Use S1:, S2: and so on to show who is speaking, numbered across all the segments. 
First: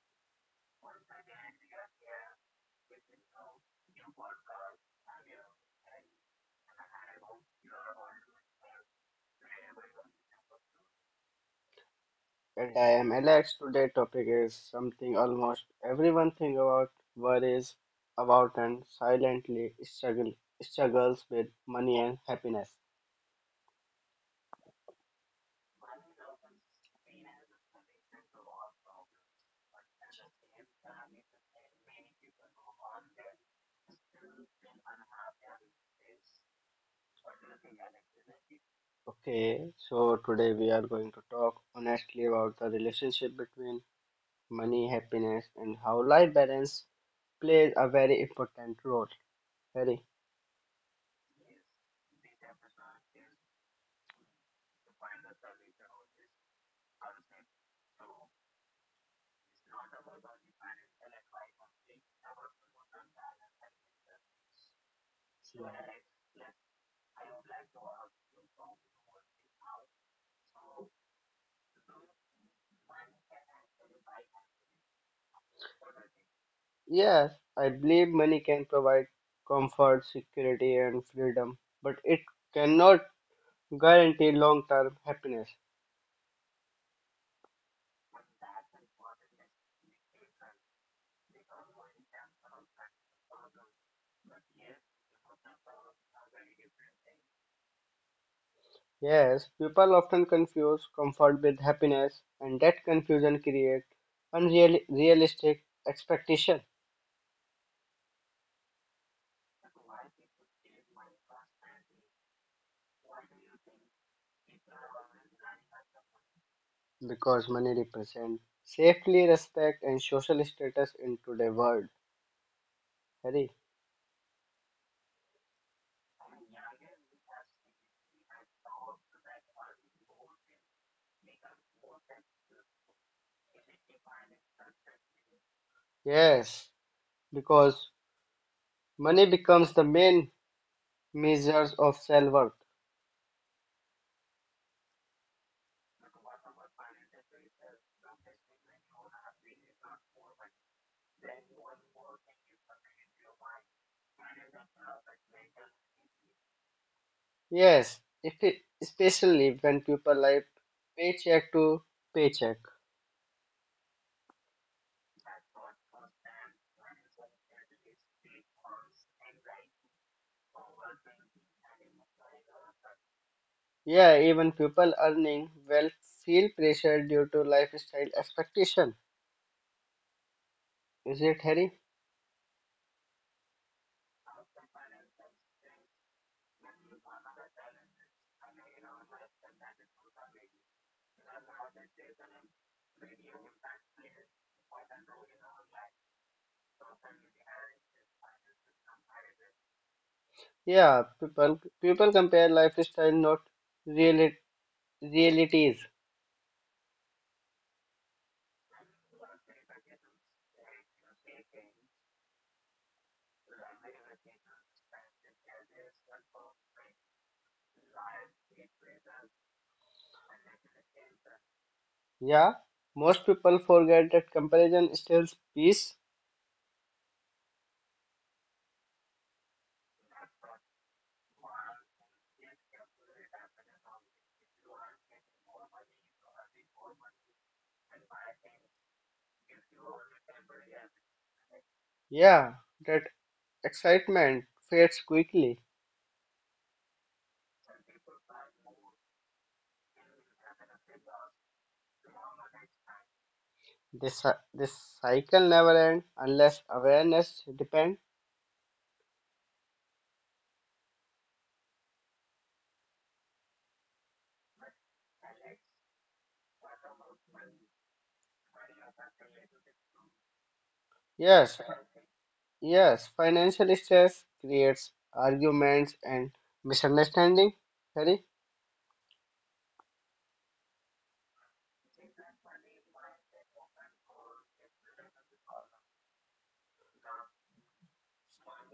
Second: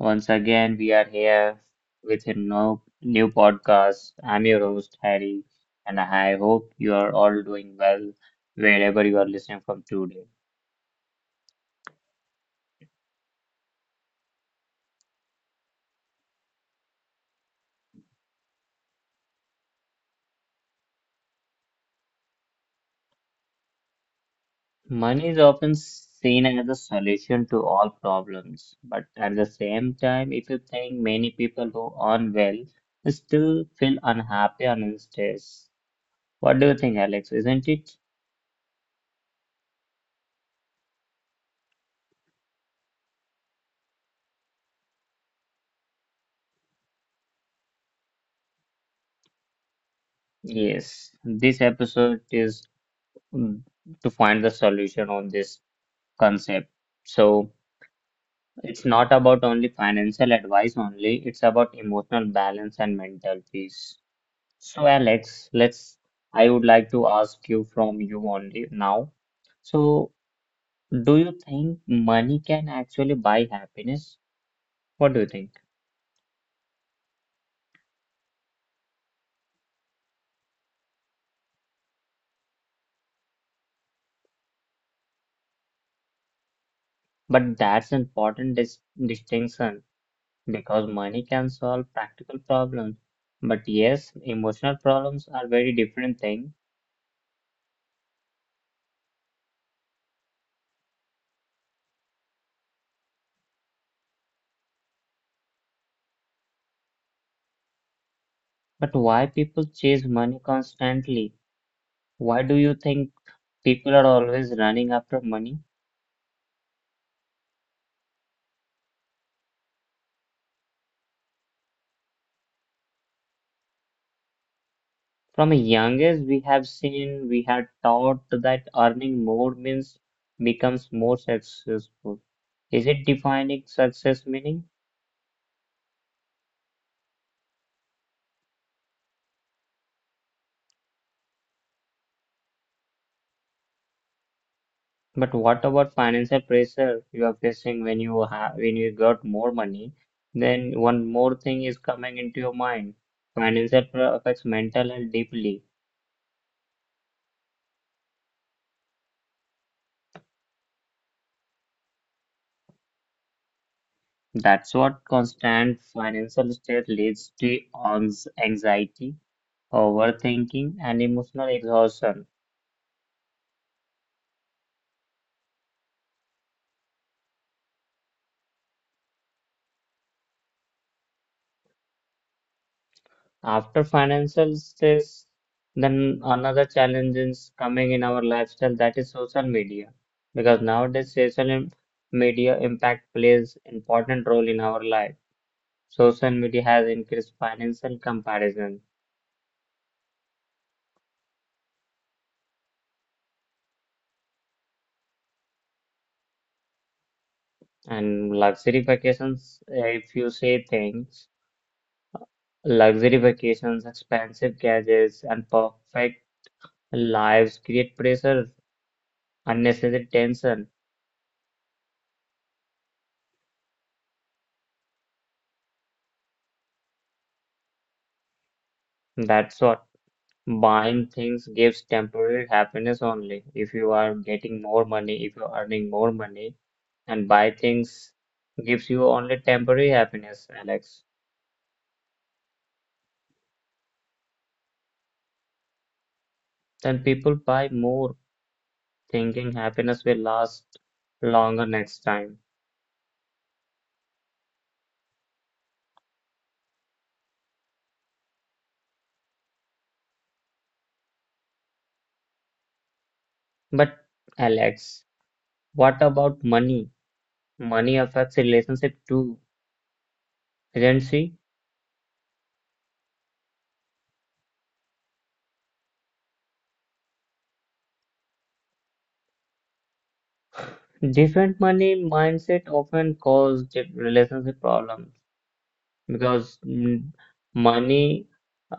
S1: Once again, we are here with a no, new podcast. I'm your host, Harry, and I hope you are all doing well wherever you are listening from today.
S2: And I am Alex. Today's topic is something almost everyone think about, worries about and silently struggles with money and happiness.
S1: Money is often seen as a solution to all problems, but at the same time, if you think, many people who earn well still feel unhappy and unstressed. What do you think, Alex? Isn't it?
S2: Okay, so today we are going to talk honestly about the relationship between money, happiness and how life balance plays a very important role. Very.
S1: Yes, this episode is mm, to find the solution on this concept. So it's not about only financial advice only, it's about emotional balance and mental peace. So Alex, let's I would like to ask you from you only now. So do you think money can actually buy happiness? What do you think?
S2: Yes, I believe money can provide comfort, security and freedom, but it cannot guarantee long-term happiness.
S1: But that's important distinction, because money can solve practical problems. But yes, emotional problems are very different thing.
S2: Yes, people often confuse comfort with happiness, and that confusion creates unrealistic expectation
S1: But why people chase money constantly? Why do you think people are always running after money?
S2: because money represents safety, respect, and social status in today's world. Harry,
S1: From a young age, we have seen, we had taught that earning more means becomes more successful. Is it defining success meaning?
S2: yes, because money becomes the main measures of self worth.
S1: But what about financial pressure you are facing when you have when you got more money? Then one more thing is coming into your mind. Financial pressure affects mental health deeply.
S2: Yes, if it, especially when people live paycheck to paycheck.
S1: That's what constant financial stress leads to anxiety, overthinking, and emotional exhaustion.
S2: Yeah, even people earning well feel pressure due to lifestyle expectation. Is it, Harry?
S1: After financial stress, then another challenge is coming in our lifestyle, that is social media. Because nowadays, media impact plays important role in our life. Social media has increased financial comparison
S2: Yeah, people compare lifestyle, not reali realities.
S1: and luxury vacations. If you say things, luxury vacations, expensive gadgets, and perfect lives create pressure, unnecessary tension.
S2: Yeah, most people forget that comparison steals peace.
S1: That's what. Buying things gives temporary happiness only. If you are getting more money, if you're earning more money, and buy things gives you only temporary happiness, Alex.
S2: Yeah, that excitement fades quickly.
S1: Then people buy more, thinking happiness will last longer next time.
S2: This cycle never ends unless awareness depends.
S1: But, Alex, what about money? Money affects relationship too, isn't she?
S2: Yes, yes, financial stress creates arguments and misunderstanding. Harry?
S1: Different money mindset often cause relationship problems. Because money,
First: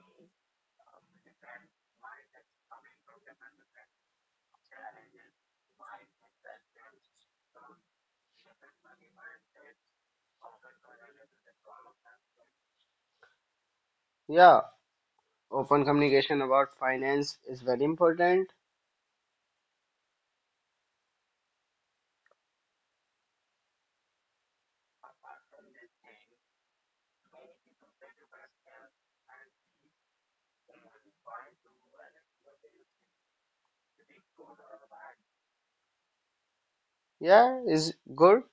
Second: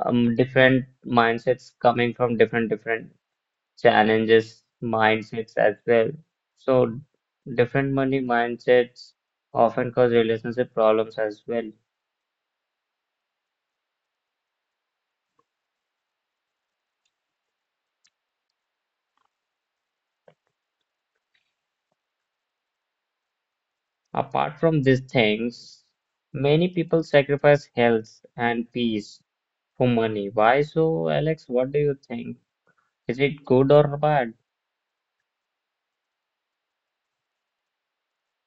S1: different mindsets coming from different different challenges, mindsets as well. So different money mindsets often cause relationship problems as well.
S2: Yeah, open communication about finance is very important.
S1: Apart from these things, many people sacrifice health and peace for money. Why so, Alex? What do you think? Is it good or bad?
S2: Yeah, is good,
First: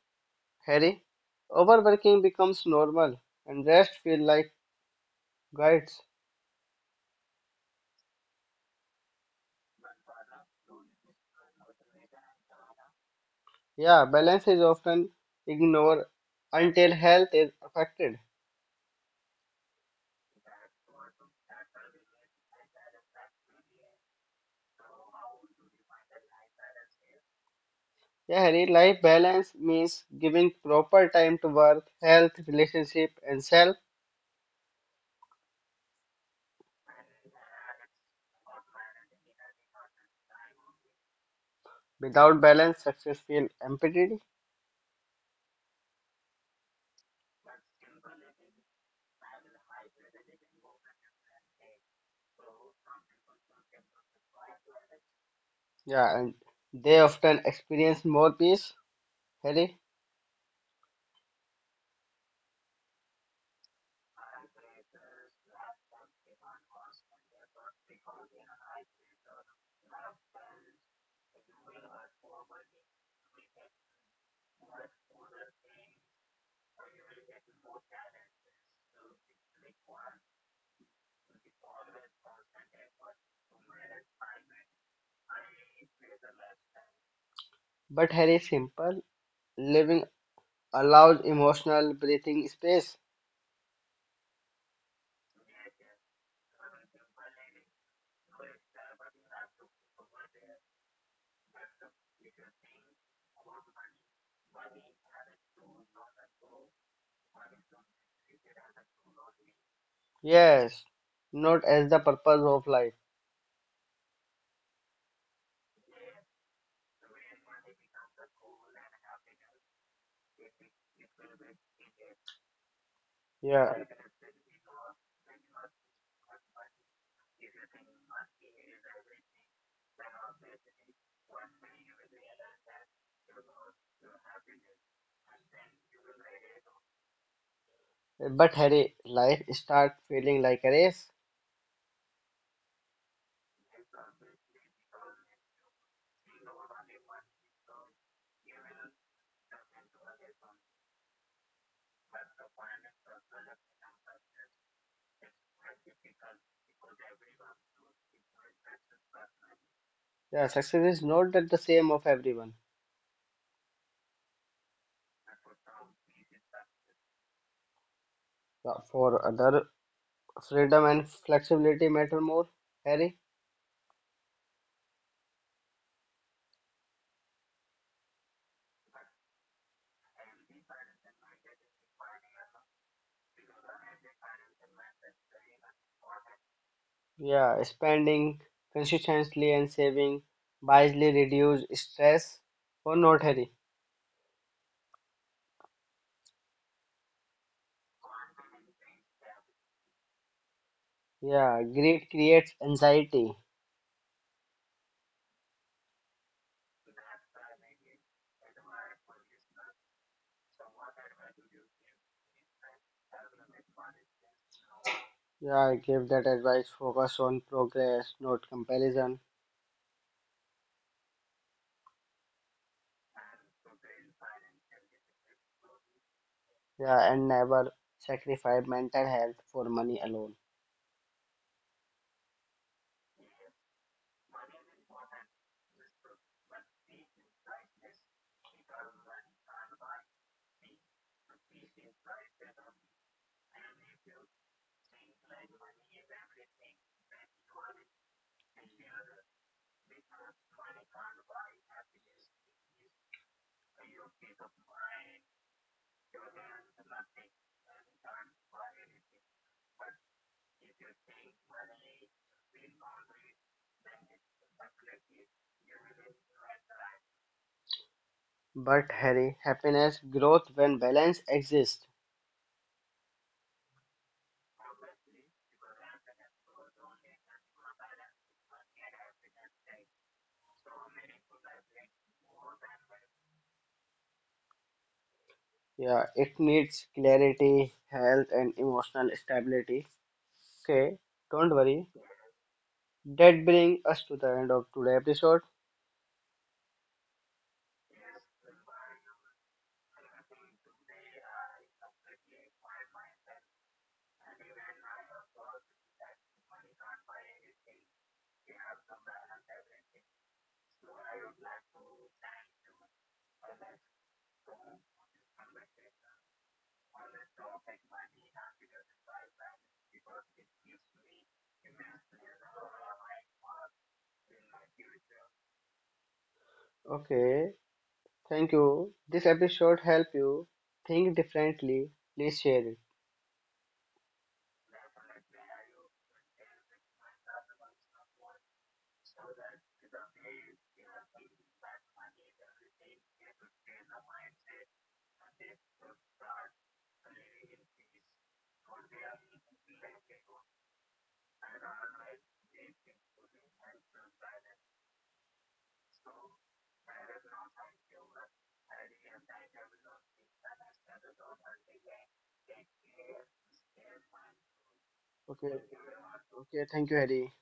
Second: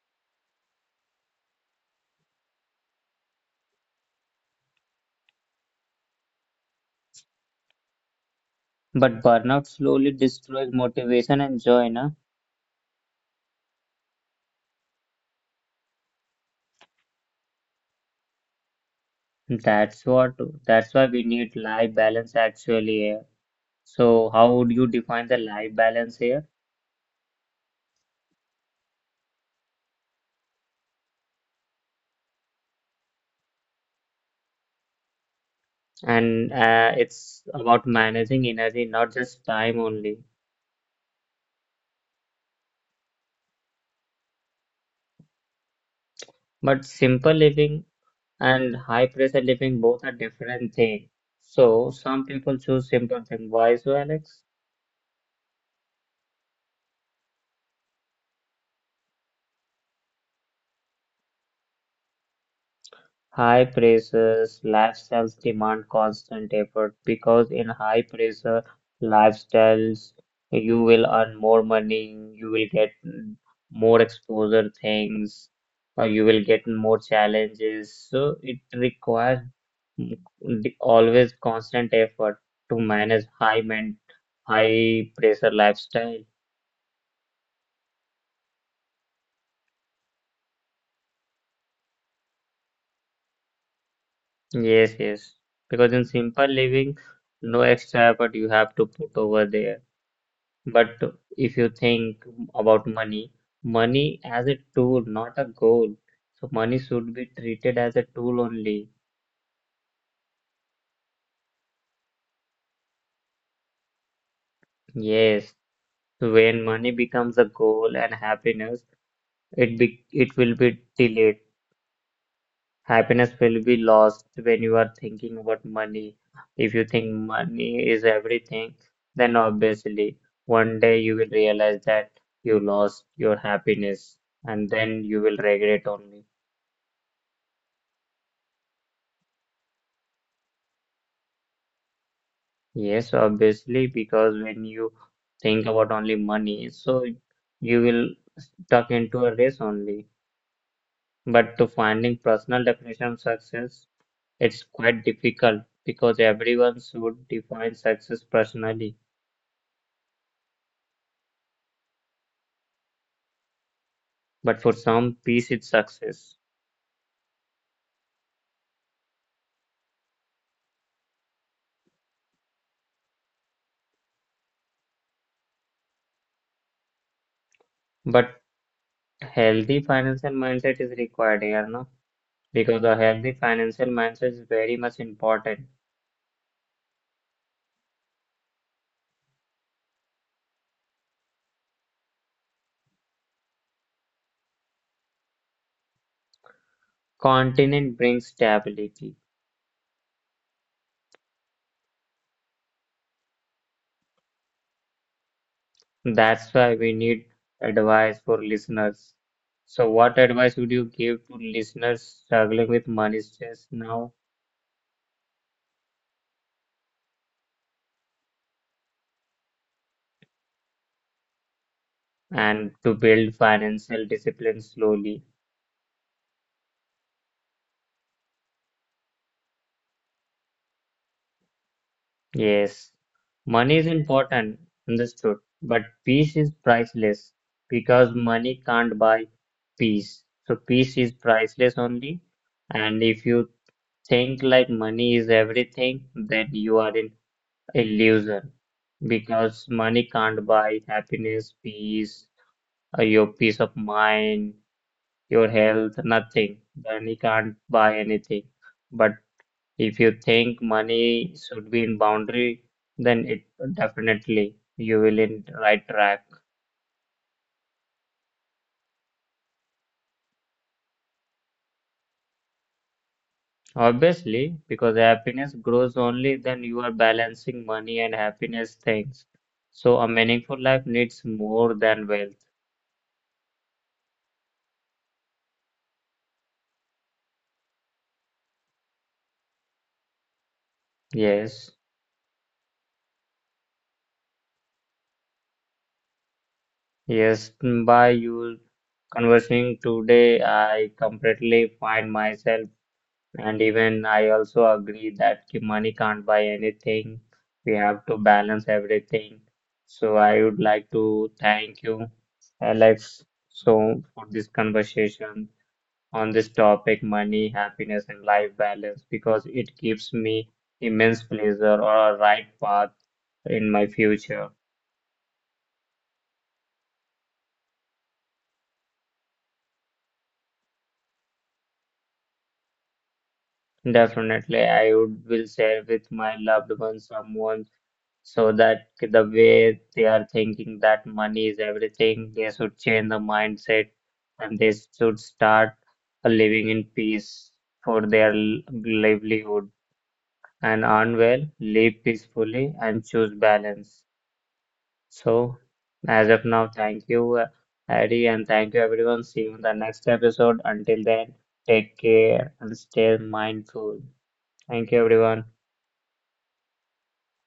S2: Harry. Overworking becomes normal and rest feel like guides.
S1: But burnout slowly destroys motivation and joy, na?
S2: Yeah, balance is often ignored until health is affected.
S1: That's what that's why we need life balance actually here. So how would you define the life balance here?
S2: Yeah, Harry, life balance means giving proper time to work, health, relationship, and self.
S1: And it's about managing energy, not just time only,
S2: Without balance, success feels empty.
S1: but simple living and high pressure living both are different thing. So some people choose simple thing. Why so, Alex?
S2: Yeah, and they often experience more peace, Harry.
S1: High pressures lifestyles demand constant effort, because in high pressure lifestyles, you will earn more money, you will get more exposure things, or you will get more challenges. So it requires mm, always constant effort to manage high pressure lifestyle.
S2: But Harry, simple living allows emotional breathing space.
S1: Yes, yes. Because in simple living, no extra effort you have to put over there. But if you think about money, money as a tool, not a goal. So money should be treated as a tool only.
S2: Yes, not as the purpose of life.
S1: Yes. So, when money becomes a goal and happiness, it will be delayed. Happiness will be
S2: Yeah.
S1: lost when you are thinking about money. If you think money is everything, then obviously one day you will realize that you lost your happiness and then you will regret only.
S2: But Harry, life start feeling like a race.
S1: Yes, obviously, because when you think about only money, so you will stuck into a race only. But to finding personal definition of success, it's quite difficult because everyone should define success personally.
S2: Yeah, success is not that the same of everyone.
S1: But for some, peace is success.
S2: Yeah, for other, freedom and flexibility matter more, Harry.
S1: But healthy financial mindset is required here, no? Because a healthy financial mindset is very much important.
S2: Yeah, spending consistently and saving wisely reduce stress or not, Harry.
S1: Continent brings stability.
S2: Yeah, greed creates anxiety.
S1: That's why we need advice for listeners. So, what advice would you give to listeners struggling with money stress now
S2: Yeah, I give that advice. Focus on progress, not comparison.
S1: and to build financial discipline slowly?
S2: Yeah, and never sacrifice mental health for money alone.
S1: Yes, money is important, understood, but peace is priceless because money can't buy peace. So, peace is priceless only. And if you think like money is everything, then you are in illusion. Because money can't buy happiness, peace, your peace of mind, your health, nothing. Money can't buy anything. But if you think money should be in boundary, then it definitely you will in right track.
S2: But Harry, happiness growth when balance exists.
S1: Obviously, because happiness grows only then you are balancing money and happiness things. So a meaningful life needs more than wealth.
S2: Yeah, it needs clarity, health, and emotional stability. Okay, don't
S1: Yes,
S2: worry. That brings us to the end of today's episode.
S1: yes, by you conversing today, I completely find myself, and even I also agree that money can't buy anything. We have to balance everything. So I would like to thank you, Alex, so for this conversation on this topic, money, happiness, and life balance, because it gives me immense pleasure or a right path in my future.
S2: Okay, thank you. This episode help you think differently. Please share it.
S1: Definitely, I would will share with my loved ones someone so that the way they are thinking that money is everything, they should change the mindset and they should start living in peace for their livelihood and earn well, live peacefully, and choose balance. So, as of now, thank you, Harry, and thank you, everyone. See you in the next episode. Until then, take care and stay mindful. Thank you, everyone.
S2: Okay, okay. Thank you, Harry.